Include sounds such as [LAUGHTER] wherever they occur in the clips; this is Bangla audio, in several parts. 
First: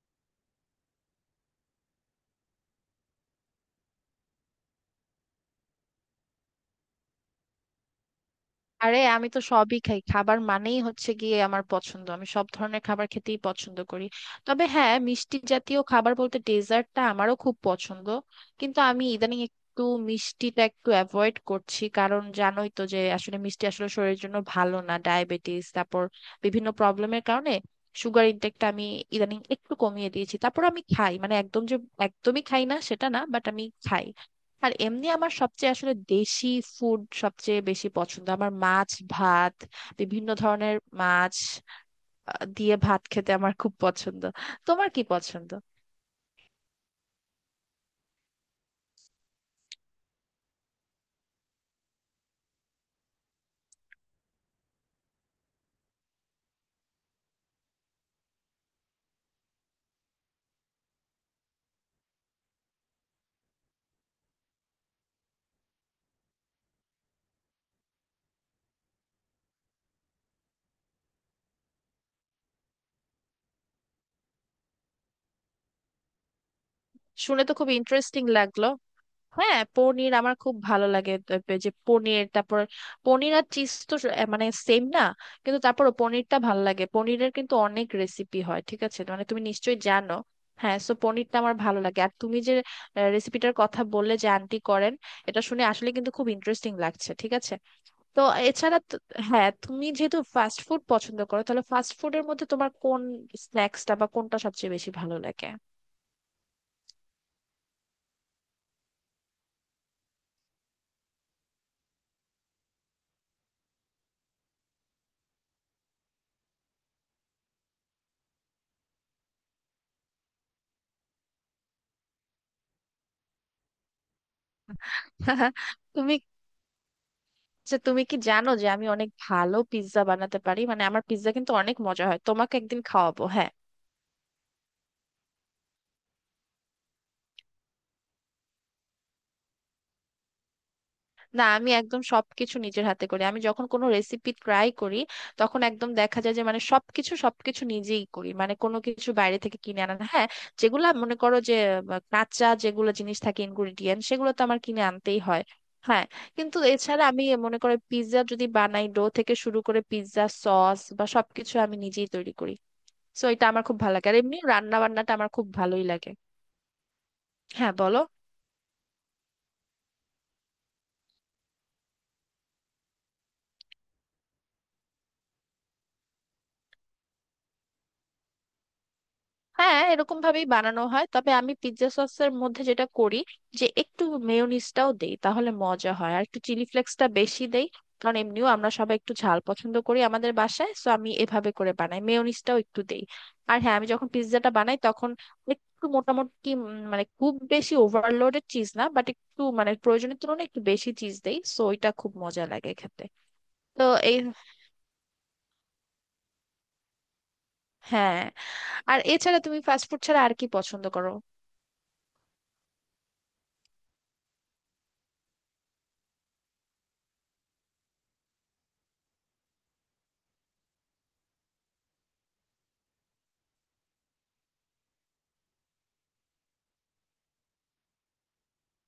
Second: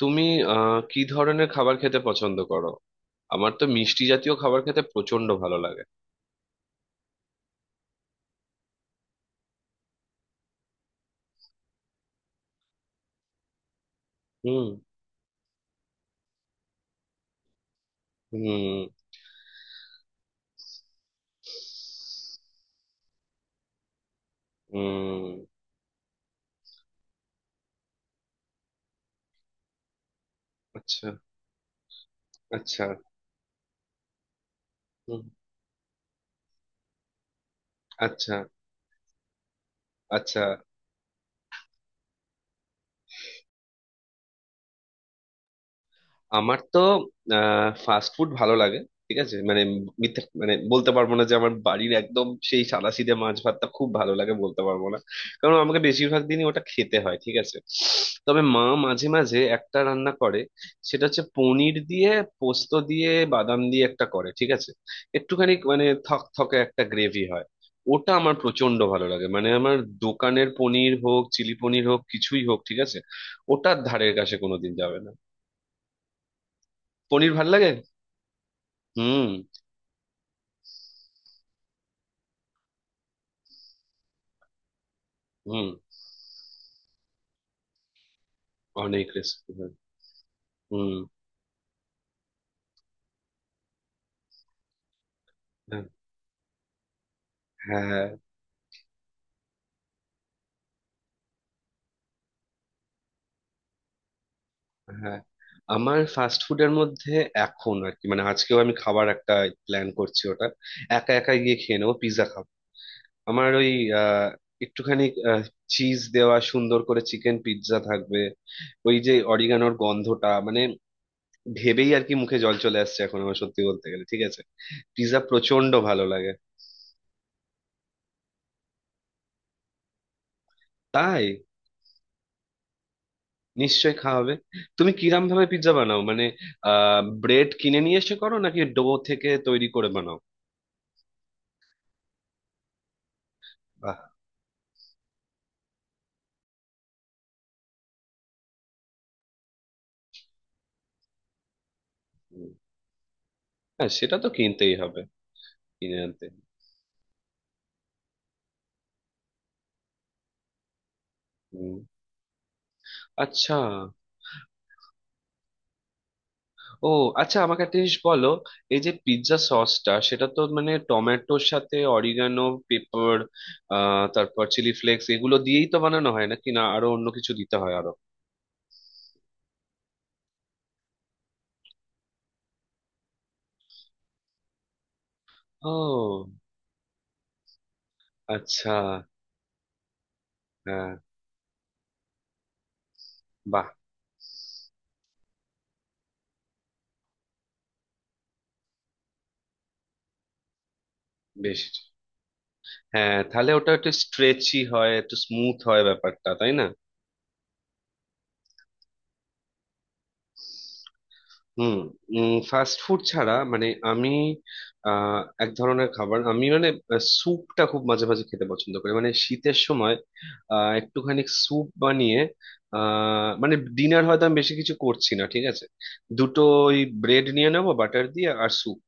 তুমি কি ধরনের খাবার খেতে পছন্দ করো? আমার তো মিষ্টি জাতীয় খাবার খেতে প্রচন্ড ভালো লাগে। আরে আমি তো সবই খাই। খাবার মানেই হচ্ছে গিয়ে আমার পছন্দ, আমি সব ধরনের খাবার খেতেই পছন্দ করি। তবে হুম, হ্যাঁ, মিষ্টি জাতীয় খাবার বলতে ডেজার্টটা আমারও খুব পছন্দ। হুম, কিন্তু আমি ইদানিং একটু মিষ্টিটা একটু অ্যাভয়েড করছি, কারণ জানোই তো যে আসলে মিষ্টি আসলে শরীরের জন্য ভালো না, হুম। ডায়াবেটিস তারপর বিভিন্ন প্রবলেমের কারণে। সুগার ইনটেকটা আমি ইদানিং একটু কমিয়ে দিয়েছি। তারপর আমি আচ্ছা, খাই, মানে একদম যে একদমই খাই না আচ্ছা। সেটা না, বাট আমি খাই। আর এমনি হুম। আমার সবচেয়ে আসলে দেশি ফুড সবচেয়ে বেশি পছন্দ, আচ্ছা, আমার মাছ ভাত, বিভিন্ন আচ্ছা। ধরনের মাছ দিয়ে ভাত খেতে আমার খুব পছন্দ। তোমার কি পছন্দ? আমার তো ফাস্ট ফুড ভালো লাগে ঠিক আছে, মানে মিথ্যে মানে বলতে পারবো না যে আমার বাড়ির একদম সেই সাদাসিধে মাছ ভাতটা খুব ভালো লাগে, বলতে পারবো না। কারণ আমাকে বেশিরভাগ দিনই ওটা খেতে হয় ঠিক আছে। তবে মা মাঝে মাঝে একটা রান্না করে, সেটা হচ্ছে পনির দিয়ে, পোস্ত দিয়ে, বাদাম দিয়ে একটা করে, ঠিক আছে। একটুখানি মানে থকথকে একটা গ্রেভি হয়, ওটা আমার প্রচন্ড ভালো লাগে। মানে আমার দোকানের পনির হোক, চিলি পনির হোক, কিছুই হোক ঠিক আছে, ওটার ধারের কাছে কোনোদিন যাবে না। পনির শুনে ভাল তো খুব লাগে। ইন্টারেস্টিং লাগলো। হুম, হ্যাঁ, পনির আমার খুব ভালো লাগে। তারপরে যে পনির, তারপর পনির আর চিজ তো এ মানে সেম না, কিন্তু হুম, তারপরও পনিরটা ভালো লাগে। পনিরের কিন্তু অনেক রেসিপি হয়, ঠিক আছে, অনেক মানে তুমি রেস্টুরেন্ট। নিশ্চয়ই জানো। হ্যাঁ, সো হুম। পনিরটা আমার ভালো লাগে। আর তুমি যে রেসিপিটার কথা বললে যে আন্টি করেন, এটা শুনে হ্যাঁ, আসলে কিন্তু খুব ইন্টারেস্টিং লাগছে, ঠিক আছে। হ্যাঁ, তো এছাড়া তো- হ্যাঁ, তুমি যেহেতু ফাস্ট ফুড পছন্দ করো, তাহলে ফাস্ট ফুডের মধ্যে তোমার কোন স্ন্যাক্সটা বা কোনটা সবচেয়ে বেশি ভালো হ্যাঁ। লাগে? আমার ফাস্ট ফুডের মধ্যে এখন আর কি, মানে আজকেও আমি খাবার একটা প্ল্যান করছি, ওটা একা একা গিয়ে খেয়ে নেবো, পিৎজা খাবো। আমার ওই আহ, একটুখানি চিজ দেওয়া সুন্দর করে চিকেন পিৎজা থাকবে, ওই যে অরিগানোর গন্ধটা মানে ভেবেই আর কি মুখে জল চলে আসছে এখন আমার, সত্যি বলতে গেলে ঠিক আছে। পিৎজা প্রচন্ড [LAUGHS] ভালো তুমি, লাগে। যে তুমি কি জানো যে আমি অনেক ভালো পিৎজা বানাতে পারি? মানে আমার তাই পিৎজা কিন্তু অনেক মজা হয়, তোমাকে একদিন খাওয়াবো, হ্যাঁ। নিশ্চয়ই খাওয়া হবে। তুমি কিরম ভাবে পিৎজা বানাও মানে, ব্রেড কিনে নিয়ে এসে করো নাকি ডো থেকে তৈরি করে বানাও? না, আমি একদম সবকিছু নিজের হাতে করি। আমি যখন কোনো বাহ। রেসিপি ট্রাই করি তখন একদম দেখা যায় যে মানে সবকিছু সবকিছু নিজেই করি, মানে কোনো কিছু বাইরে থেকে কিনে আনা না, হ্যাঁ। যেগুলো মনে করো যে কাঁচা হুম। যেগুলো জিনিস থাকে, হ্যাঁ ইনগ্রিডিয়েন্ট, সেটা তো সেগুলো তো আমার কিনতেই কিনে হবে, আনতেই হয়। কিনে হ্যাঁ, আনতে। কিন্তু এছাড়া আমি মনে করো পিৎজা যদি বানাই, ডো থেকে শুরু করে পিৎজা সস বা সবকিছু হুম। আমি নিজেই তৈরি করি। সো এটা আচ্ছা। আমার খুব ভালো লাগে, আর এমনি রান্না বান্নাটা আমার খুব ভালোই লাগে। ও, আচ্ছা, আমাকে হ্যাঁ, একটা জিনিস বলো। বলো, এই যে পিৎজা সসটা, সেটা তো মানে টমেটোর সাথে অরিগানো, পেপার, তারপর চিলি ফ্লেক্স, এগুলো দিয়েই তো বানানো হয় নাকি না আরো অন্য কিছু দিতে হয় আরো? হ্যাঁ, এরকম ভাবেই বানানো হয়, তবে আমি পিৎজা সসের মধ্যে যেটা করি, যে একটু মেয়োনিজটাও দেই তাহলে মজা হয়, আর ও একটু চিলি ফ্লেক্সটা বেশি দেই, কারণ এমনিও আমরা আচ্ছা। সবাই একটু ঝাল পছন্দ করি আমাদের বাসায়। সো হ্যাঁ। আমি এভাবে করে বানাই, মেয়োনিজটাও একটু দেই। আর বাহ। হ্যাঁ, আমি যখন পিৎজাটা বানাই তখন একটু মোটামুটি মানে খুব বেশি ওভারলোডেড চিজ না, বাট একটু মানে প্রয়োজনের তুলনায় একটু বেশি চিজ দেই। বেশ। সো এটা খুব মজা লাগে খেতে। হ্যাঁ তাহলে ওটা তো একটু এই, স্ট্রেচি হয়, একটু স্মুথ হয় ব্যাপারটা, তাই না? হ্যাঁ। আর এছাড়া তুমি ফাস্টফুড ছাড়া আর কি পছন্দ করো? হুম। ফাস্ট ফুড ছাড়া মানে আমি আহ, এক ধরনের খাবার আমি মানে স্যুপটা খুব মাঝে মাঝে খেতে পছন্দ করি, মানে শীতের সময় একটুখানি স্যুপ বানিয়ে মানে ডিনার হয়তো আমি বেশি কিছু করছি না ঠিক আছে, দুটো ওই ব্রেড নিয়ে নেবো বাটার দিয়ে আর স্যুপ।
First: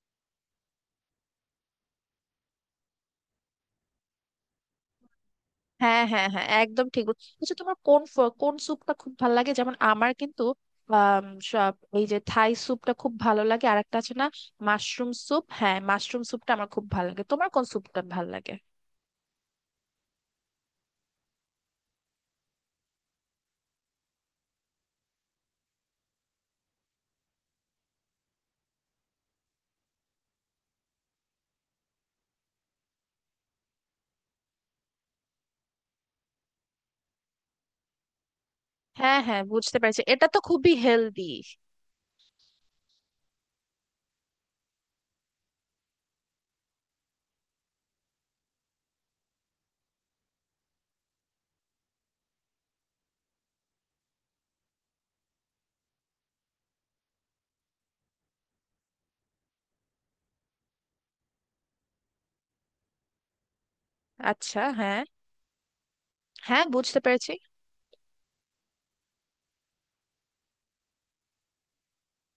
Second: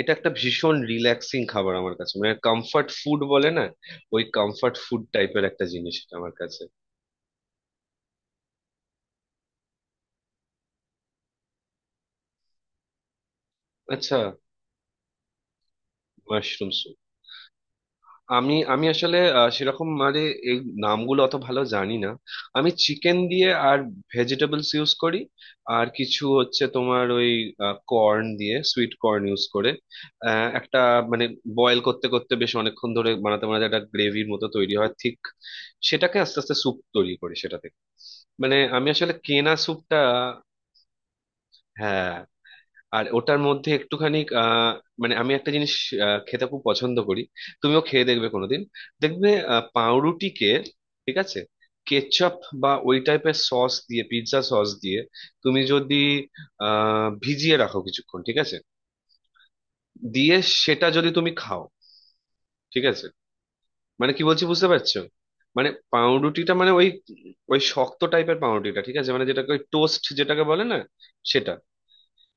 এটা একটা ভীষণ রিল্যাক্সিং খাবার আমার কাছে, মানে কমফর্ট ফুড বলে না, ওই কমফর্ট ফুড টাইপের একটা জিনিস হ্যাঁ এটা হ্যাঁ আমার হ্যাঁ, কাছে। একদম ঠিক আচ্ছা, তোমার কোন কোন স্যুপটা খুব ভালো লাগে? যেমন আমার কিন্তু আম, সব, এই যে থাই স্যুপটা খুব ভালো লাগে, আর একটা আছে আচ্ছা। না মাশরুম স্যুপ। হ্যাঁ, মাশরুম স্যুপটা আমার মাশরুম খুব স্যুপ। ভালো লাগে। তোমার কোন স্যুপটা ভালো আমি লাগে? আমি আসলে সেরকম মানে এই নামগুলো অত ভালো জানি না। আমি চিকেন দিয়ে আর ভেজিটেবলস ইউজ করি, আর কিছু হচ্ছে তোমার ওই কর্ন দিয়ে, সুইট কর্ন ইউজ করে একটা মানে বয়েল করতে করতে বেশ অনেকক্ষণ ধরে বানাতে বানাতে একটা গ্রেভির মতো তৈরি হয় ঠিক, সেটাকে আস্তে আস্তে স্যুপ তৈরি করি সেটা থেকে। মানে আমি আসলে হ্যাঁ হ্যাঁ, কেনা বুঝতে স্যুপটা। পেরেছি, এটা তো খুবই হেলদি। হ্যাঁ। আর ওটার মধ্যে একটুখানি মানে আমি একটা জিনিস খেতে খুব পছন্দ করি, তুমিও খেয়ে দেখবে কোনোদিন। দেখবে, পাউরুটিকে ঠিক আছে, কেচাপ বা ওই টাইপের সস দিয়ে, পিৎজা সস দিয়ে তুমি যদি ভিজিয়ে রাখো কিছুক্ষণ ঠিক আছে, দিয়ে সেটা যদি তুমি খাও ঠিক আছে, মানে কি বলছি আচ্ছা, বুঝতে পারছো? হ্যাঁ। মানে পাউরুটিটা হ্যাঁ, মানে ওই, বুঝতে পেরেছি। ওই শক্ত টাইপের পাউরুটিটা ঠিক আছে, মানে যেটাকে ওই টোস্ট যেটাকে বলে না, সেটা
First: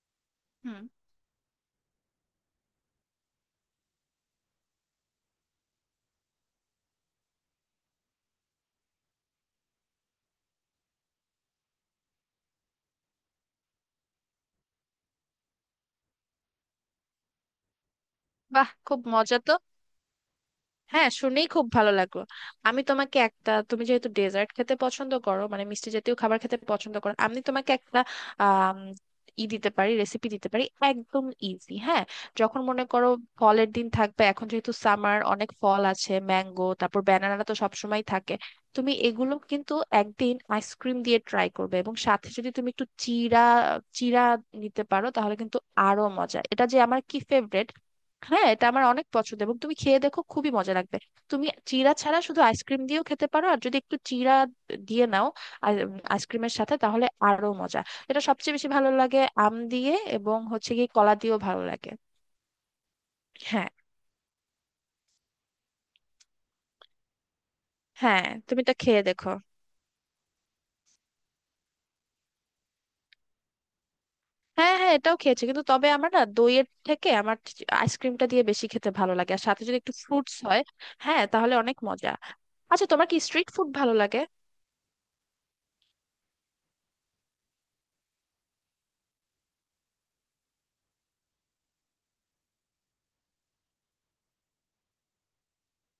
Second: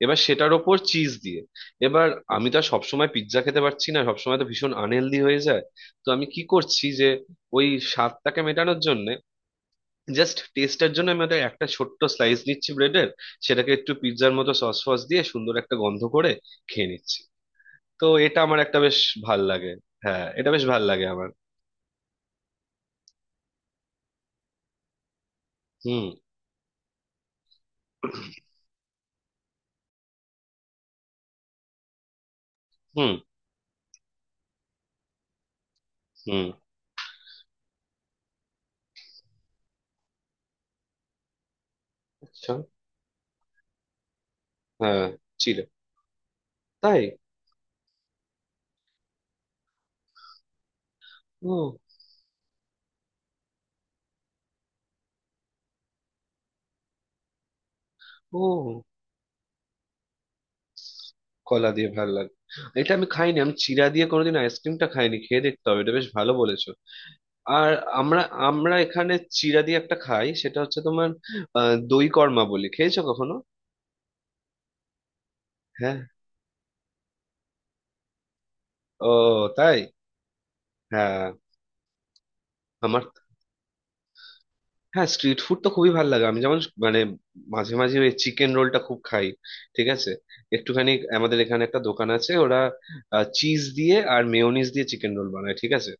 এবার সেটার ওপর হুম। চিজ দিয়ে এবার। আমি তো আর সবসময় পিৎজা খেতে পারছি না, সবসময় তো ভীষণ আনহেলদি হয়ে যায়। তো আমি কি করছি যে ওই স্বাদটাকে মেটানোর জন্য, জাস্ট টেস্টের জন্য আমি ওটা একটা ছোট্ট স্লাইস নিচ্ছি ব্রেডের, সেটাকে একটু পিৎজার মতো সস ফস দিয়ে সুন্দর একটা গন্ধ করে খেয়ে নিচ্ছি। তো এটা আমার বাহ, একটা বেশ খুব মজা ভাল তো। লাগে, হ্যাঁ এটা বেশ ভাল লাগে হ্যাঁ, আমার। শুনেই খুব ভালো লাগলো। আমি তোমাকে একটা, তুমি যেহেতু ডেজার্ট খেতে পছন্দ করো, মানে মিষ্টি হুম, জাতীয় খাবার খেতে পছন্দ করো, আমি তোমাকে একটা আম, ই দিতে পারি, রেসিপি দিতে পারি, একদম ইজি, হ্যাঁ। যখন মনে করো হুম, ফলের দিন থাকবে, এখন যেহেতু সামার, অনেক ফল আছে, হুম। ম্যাঙ্গো তারপর ব্যানানা তো সবসময় থাকে, তুমি এগুলো কিন্তু একদিন আইসক্রিম দিয়ে ট্রাই করবে, এবং সাথে যদি আচ্ছা। তুমি একটু চিড়া চিড়া নিতে হ্যাঁ। পারো তাহলে ছিল। কিন্তু আরো মজা। এটা যে আমার তাই। কি ফেভারিট! হ্যাঁ, এটা আমার অনেক পছন্দ, এবং তুমি খেয়ে দেখো, খুবই মজা লাগবে। তুমি ও। চিড়া ছাড়া শুধু আইসক্রিম দিয়েও খেতে পারো, আর যদি একটু চিড়া দিয়ে নাও আইসক্রিমের সাথে, তাহলে আরো মজা। এটা সবচেয়ে বেশি ও, ভালো লাগে আম দিয়ে, এবং হচ্ছে কি, কলা দিয়েও ভালো কলা দিয়ে লাগে। ভালো লাগে? এটা আমি খাইনি, আমি হ্যাঁ, চিড়া দিয়ে কোনোদিন আইসক্রিমটা খাইনি, খেয়ে দেখতে হবে, এটা বেশ ভালো বলেছো। আর আমরা, হ্যাঁ, তুমি এটা আমরা খেয়ে এখানে দেখো। চিড়া দিয়ে একটা খাই, সেটা হচ্ছে তোমার দই কর্মা বলি, খেয়েছো কখনো? হ্যাঁ হ্যাঁ, এটাও খেয়েছি, কিন্তু তবে হ্যাঁ। আমার না দইয়ের থেকে আমার আইসক্রিমটা দিয়ে বেশি খেতে ও, ভালো লাগে, আর সাথে তাই। যদি একটু ফ্রুটস হয়। হ্যাঁ, হ্যাঁ। তাহলে অনেক মজা। আচ্ছা, আমার তোমার কি স্ট্রিট ফুড ভালো লাগে? হ্যাঁ স্ট্রিট ফুড তো খুবই ভালো লাগে। আমি যেমন মানে মাঝে মাঝে ওই চিকেন রোলটা খুব খাই ঠিক আছে, একটুখানি আমাদের এখানে একটা দোকান আছে, ওরা চিজ দিয়ে আর মেয়োনিজ দিয়ে চিকেন রোল বানায় ঠিক আছে,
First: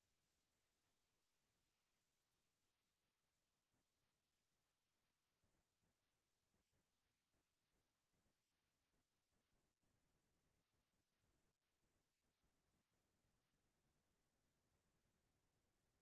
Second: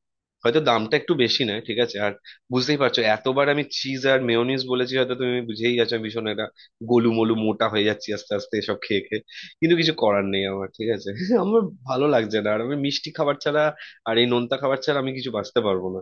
হয়তো দামটা একটু বেশি নেয় ঠিক আছে। আর বুঝতেই পারছো এতবার আমি চিজ আর মেয়োনিজ বলেছি, হয়তো তুমি বুঝেই গেছো আমি ভীষণ একটা গোলু মোলু মোটা হয়ে যাচ্ছি আস্তে আস্তে এসব খেয়ে খেয়ে। কিন্তু কিছু করার নেই আমার, ঠিক আছে। [LAUGHS] আমার ভালো লাগছে না। আর আমি মিষ্টি খাবার ছাড়া আর এই নোনতা খাবার ছাড়া আমি কিছু বাঁচতে পারবো না।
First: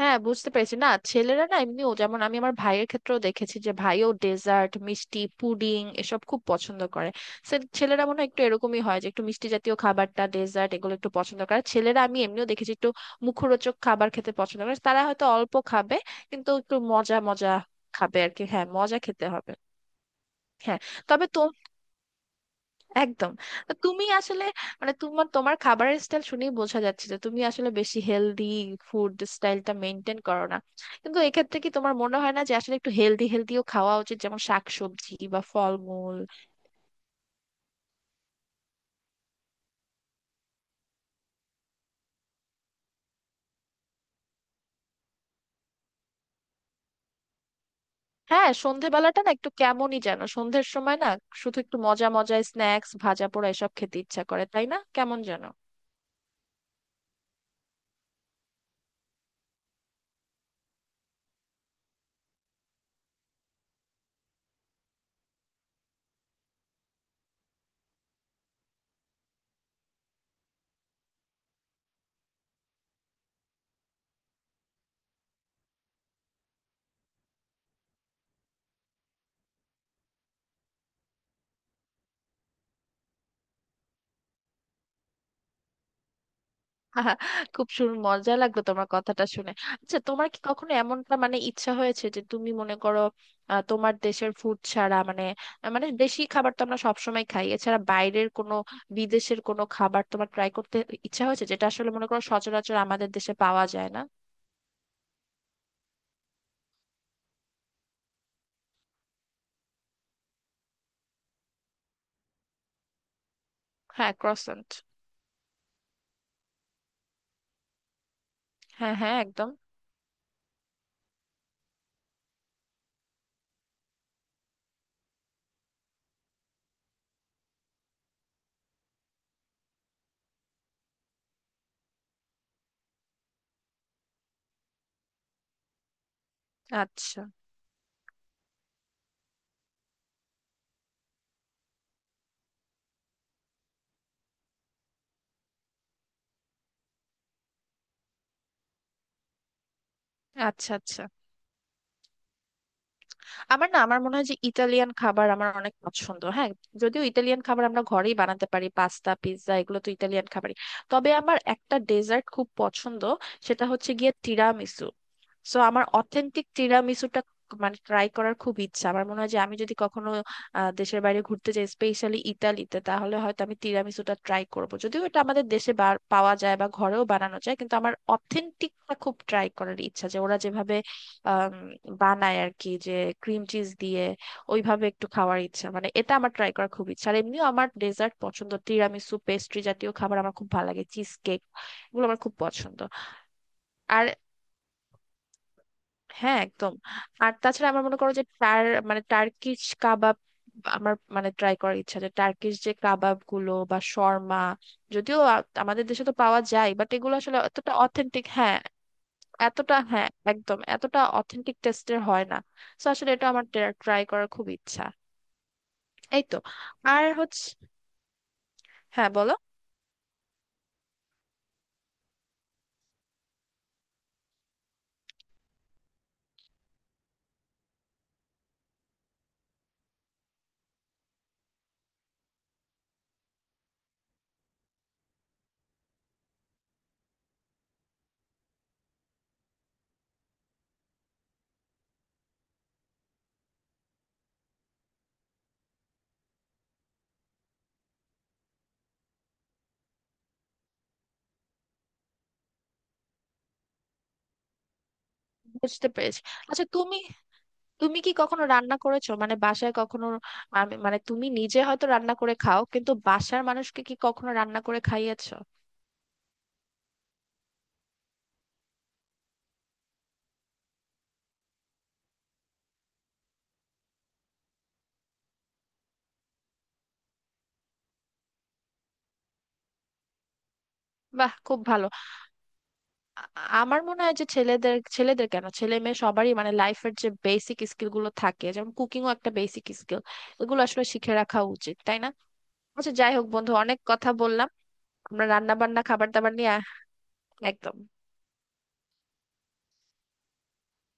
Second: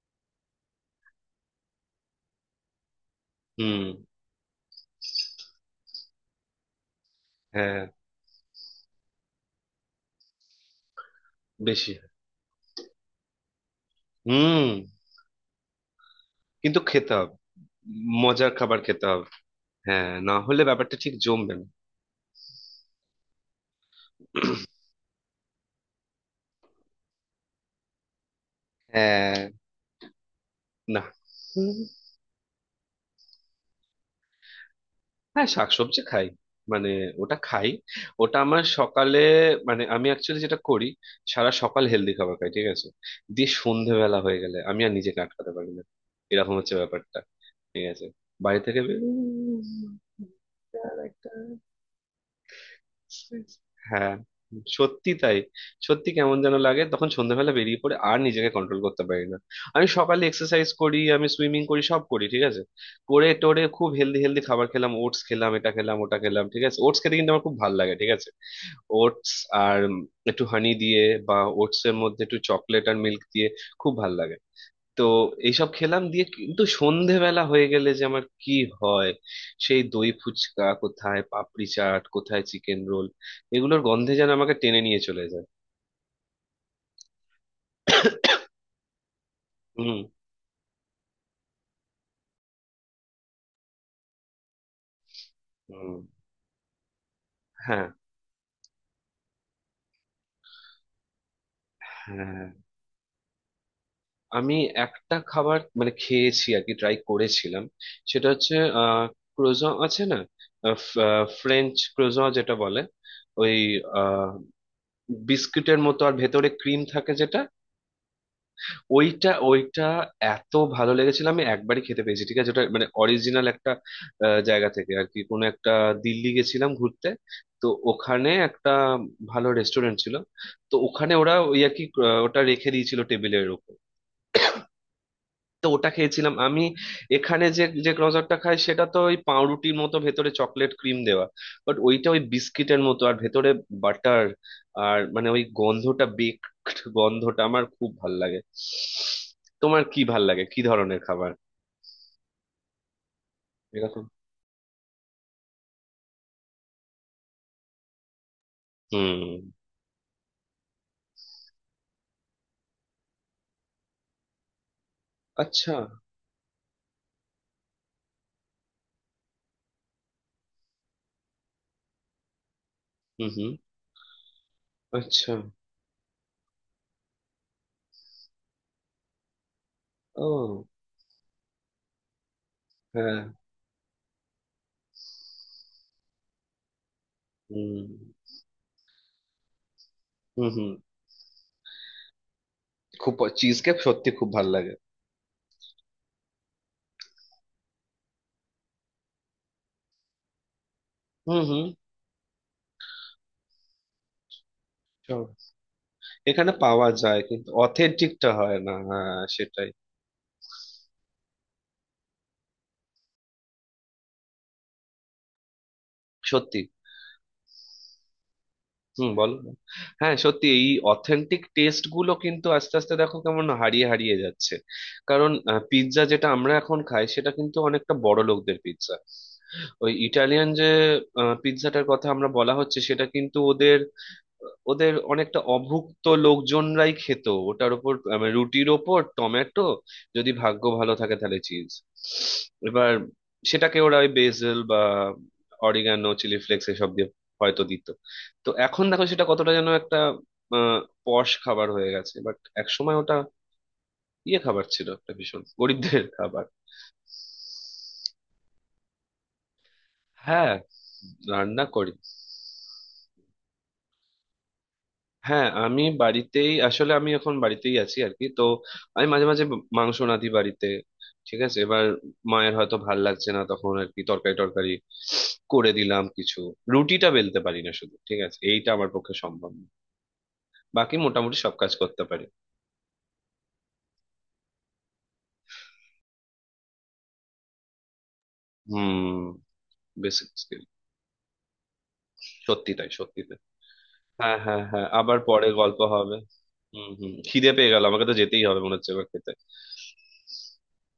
হ্যাঁ, বুঝতে পেরেছি। না, ছেলেরা না এমনিও, যেমন আমি আমার ভাইয়ের ক্ষেত্রেও দেখেছি যে হুম। ভাইও ডেজার্ট, মিষ্টি, পুডিং এসব খুব পছন্দ করে। হ্যাঁ, হ্যাঁ, ছেলেরা মনে হয় একটু এরকমই হয় যে একটু মিষ্টি জাতীয় খাবারটা, ডেজার্ট এগুলো একটু পছন্দ করে বেশি। ছেলেরা, আমি এমনিও দেখেছি। একটু মুখরোচক খাবার খেতে পছন্দ হুম। করে তারা, হয়তো অল্প খাবে কিন্তু একটু কিন্তু খেতে মজা হবে। মজা খাবে আর কি। মজার হ্যাঁ, খাবার মজা খেতে হবে। খেতে হবে। হ্যাঁ, না হলে হ্যাঁ, ব্যাপারটা ঠিক তবে জমবে না। একদম। তো তুমি আসলে, মানে তোমার তোমার খাবারের স্টাইল শুনেই বোঝা যাচ্ছে যে তুমি আসলে বেশি হেলদি ফুড হ্যাঁ। স্টাইলটা মেনটেন করো না। না। কিন্তু এক্ষেত্রে কি হুম, তোমার মনে হয় না যে আসলে একটু হেলদিও খাওয়া উচিত, যেমন শাকসবজি বা হ্যাঁ শাকসবজি ফলমূল? খাই, মানে ওটা খাই, ওটা আমার সকালে, মানে আমি অ্যাকচুয়ালি যেটা করি সারা সকাল হেলদি খাবার খাই ঠিক আছে, দিয়ে সন্ধেবেলা হয়ে গেলে আমি আর নিজেকে আটকাতে পারি না, এরকম হচ্ছে ব্যাপারটা ঠিক আছে। হ্যাঁ, বাড়ি থেকে বের- সন্ধেবেলাটা না একটু কেমনই যেন, সন্ধ্যের সময় না শুধু একটু মজা মজা স্ন্যাক্স, ভাজা পোড়া এসব খেতে হ্যাঁ ইচ্ছা করে, তাই না? সত্যি কেমন তাই, যেন। সত্যি কেমন যেন লাগে তখন সন্ধ্যাবেলা, বেরিয়ে পড়ে আর নিজেকে কন্ট্রোল করতে পারি না। আমি সকালে এক্সারসাইজ করি, আমি সুইমিং করি, সব করি ঠিক আছে, করে টোরে খুব হেলদি হেলদি খাবার খেলাম, ওটস খেলাম, এটা খেলাম, ওটা খেলাম ঠিক আছে, ওটস খেতে কিন্তু আমার খুব ভালো লাগে ঠিক আছে, ওটস আর একটু হানি দিয়ে বা ওটস এর মধ্যে একটু চকলেট আর মিল্ক দিয়ে খুব ভালো লাগে। তো এইসব খেলাম দিয়ে কিন্তু সন্ধেবেলা হয়ে গেলে যে আমার কি হয়, সেই দই ফুচকা কোথায়, পাপড়ি চাট কোথায়, চিকেন রোল, এগুলোর গন্ধে যেন আমাকে টেনে নিয়ে চলে যায়। খুব মজা লাগলো তোমার কথাটা শুনে। হুম। আচ্ছা, তোমার কি কখনো এমনটা মানে ইচ্ছা হয়েছে যে তুমি মনে করো তোমার দেশের ফুড ছাড়া, মানে, মানে হুম। দেশি খাবার তো আমরা সবসময় খাই, এছাড়া হ্যাঁ। বাইরের কোনো বিদেশের কোনো খাবার তোমার ট্রাই করতে ইচ্ছা হয়েছে যেটা আসলে মনে করো হ্যাঁ। সচরাচর আমাদের দেশে পাওয়া যায় না? আমি একটা খাবার মানে খেয়েছি আর কি, ট্রাই করেছিলাম, সেটা হচ্ছে আহ ক্রোজন আছে না, ফ্রেঞ্চ ক্রোজন যেটা বলে, ওই হ্যাঁ, আহ ক্রসেন্ট। বিস্কুটের মতো আর ভেতরে ক্রিম থাকে যেটা, হ্যাঁ হ্যাঁ, ওইটা একদম। ওইটা এত ভালো লেগেছিল। আমি একবারই খেতে পেয়েছি ঠিক আছে, ওটা মানে অরিজিনাল একটা জায়গা থেকে আর কি, কোনো একটা দিল্লি গেছিলাম ঘুরতে, তো ওখানে একটা ভালো রেস্টুরেন্ট ছিল, তো ওখানে ওরা ওই আর কি ওটা রেখে দিয়েছিল টেবিলের উপর, তো ওটা খেয়েছিলাম আমি। আচ্ছা এখানে যে যে ক্রজারটা খাই সেটা তো ওই পাউরুটির মতো ভেতরে চকলেট ক্রিম দেওয়া, বাট ওইটা ওই বিস্কিটের মতো আর ভেতরে বাটার, আর মানে ওই গন্ধটা, বেকড গন্ধটা আমার খুব ভাল লাগে। তোমার কি ভাল লাগে, কি আচ্ছা। ধরনের আচ্ছা, খাবার? আমার না আমার এরকম। মনে হয় যে ইতালিয়ান খাবার আমার অনেক পছন্দ, হ্যাঁ। যদিও ইতালিয়ান খাবার আমরা ঘরেই বানাতে পারি, পাস্তা হুম। পিৎজা এগুলো তো ইতালিয়ান খাবারই। তবে আমার একটা ডেজার্ট খুব পছন্দ, সেটা হচ্ছে গিয়ে তিরামিসু। সো আচ্ছা। আমার অথেন্টিক তিরামিসুটা মানে ট্রাই করার খুব ইচ্ছা। আমার মনে হয় যে আমি যদি কখনো দেশের বাইরে ঘুরতে যাই, স্পেশালি ইতালিতে, তাহলে হুম, হয়তো হুম। আমি তিরামিসুটা ট্রাই করব। যদিও এটা আচ্ছা। আমাদের দেশে পাওয়া যায় বা ঘরেও বানানো যায়, কিন্তু আমার অথেন্টিকটা খুব ট্রাই করার ইচ্ছা, যে ওরা ও। যেভাবে আম, বানায় আর কি, যে হ্যাঁ। ক্রিম চিজ দিয়ে ওইভাবে একটু খাওয়ার ইচ্ছা। মানে এটা আমার ট্রাই করার খুব ইচ্ছা। আর এমনিও আমার হুম, ডেজার্ট পছন্দ, তিরামিসু, পেস্ট্রি জাতীয় খাবার আমার হুম, খুব ভালো হুম। লাগে, চিজ কেক, এগুলো আমার খুব পছন্দ। খুব, চিজ কেক আর সত্যি খুব ভাল লাগে। হ্যাঁ, একদম। আর তাছাড়া আমার মনে করো যে মানে টার্কিশ কাবাব আমার মানে হুম, ট্রাই হুম। করার ইচ্ছা, যে টার্কিশ যে কাবাব গুলো বা শর্মা, যদিও চলো। আমাদের দেশে তো পাওয়া এখানে যায়, পাওয়া বাট এগুলো যায় আসলে কিন্তু অতটা অথেন্টিক, অথেন্টিকটা হয় হ্যাঁ, না, হ্যাঁ সেটাই। এতটা, হ্যাঁ একদম, এতটা অথেন্টিক টেস্টের হয় না। তো আসলে এটা আমার ট্রাই করার খুব ইচ্ছা। এই তো। সত্যি। আর হচ্ছে, হুম, হ্যাঁ বলো। বলো। হ্যাঁ সত্যি এই অথেন্টিক টেস্ট গুলো কিন্তু আস্তে আস্তে দেখো কেমন হারিয়ে হারিয়ে যাচ্ছে। কারণ পিৎজা যেটা আমরা এখন খাই সেটা কিন্তু অনেকটা বড় লোকদের পিৎজা, ওই ইটালিয়ান যে পিৎজাটার কথা আমরা বলা হচ্ছে সেটা কিন্তু ওদের অনেকটা অভুক্ত লোকজনরাই খেত। ওটার উপর রুটির ওপর টমেটো, যদি ভাগ্য ভালো থাকে তাহলে চিজ, এবার সেটাকে ওরা ওই বেসেল বা অরিগানো, চিলি ফ্লেক্স এসব দিয়ে হয়তো দিত। তো এখন দেখো সেটা কতটা যেন একটা আহ পশ খাবার হয়ে গেছে, বাট এক সময় ওটা ইয়ে খাবার ছিল, একটা ভীষণ বুঝতে গরিবদের পেরেছি। খাবার। আচ্ছা তুমি, তুমি কি কখনো রান্না করেছো, মানে বাসায় কখনো? হ্যাঁ, মানে তুমি নিজে রান্না হয়তো করি। রান্না করে খাও, কিন্তু বাসার মানুষকে কি কখনো রান্না করে খাইয়েছো? হ্যাঁ আমি বাড়িতেই, আসলে আমি এখন বাড়িতেই আছি আর কি, তো আমি মাঝে মাঝে মাংস রাঁধি বাড়িতে ঠিক আছে, এবার মায়ের হয়তো ভাল লাগছে না তখন আর কি তরকারি টরকারি করে দিলাম কিছু। রুটিটা বেলতে পারি না শুধু, ঠিক আছে এইটা আমার পক্ষে সম্ভব না, বাকি বাহ, মোটামুটি সব খুব কাজ ভালো। করতে পারি। আ- আমার মনে হয় যে ছেলেদের ছেলেদের কেন, ছেলে মেয়ে সবারই মানে লাইফের যে বেসিক স্কিল গুলো থাকে, যেমন কুকিংও হুম, একটা বেসিক স্কিল, বেসিক এগুলো স্কিল। আসলে শিখে রাখা উচিত, তাই না? সত্যি তাই, আচ্ছা, যাই সত্যি হোক তাই। বন্ধু, অনেক কথা হ্যাঁ, বললাম হ্যাঁ, হ্যাঁ, আবার আমরা পরে রান্না গল্প বান্না খাবার হবে। দাবার নিয়ে। হুম, হুম, খিদে পেয়ে একদম। গেল, আমাকে তো যেতেই হবে মনে হচ্ছে এবার খেতে।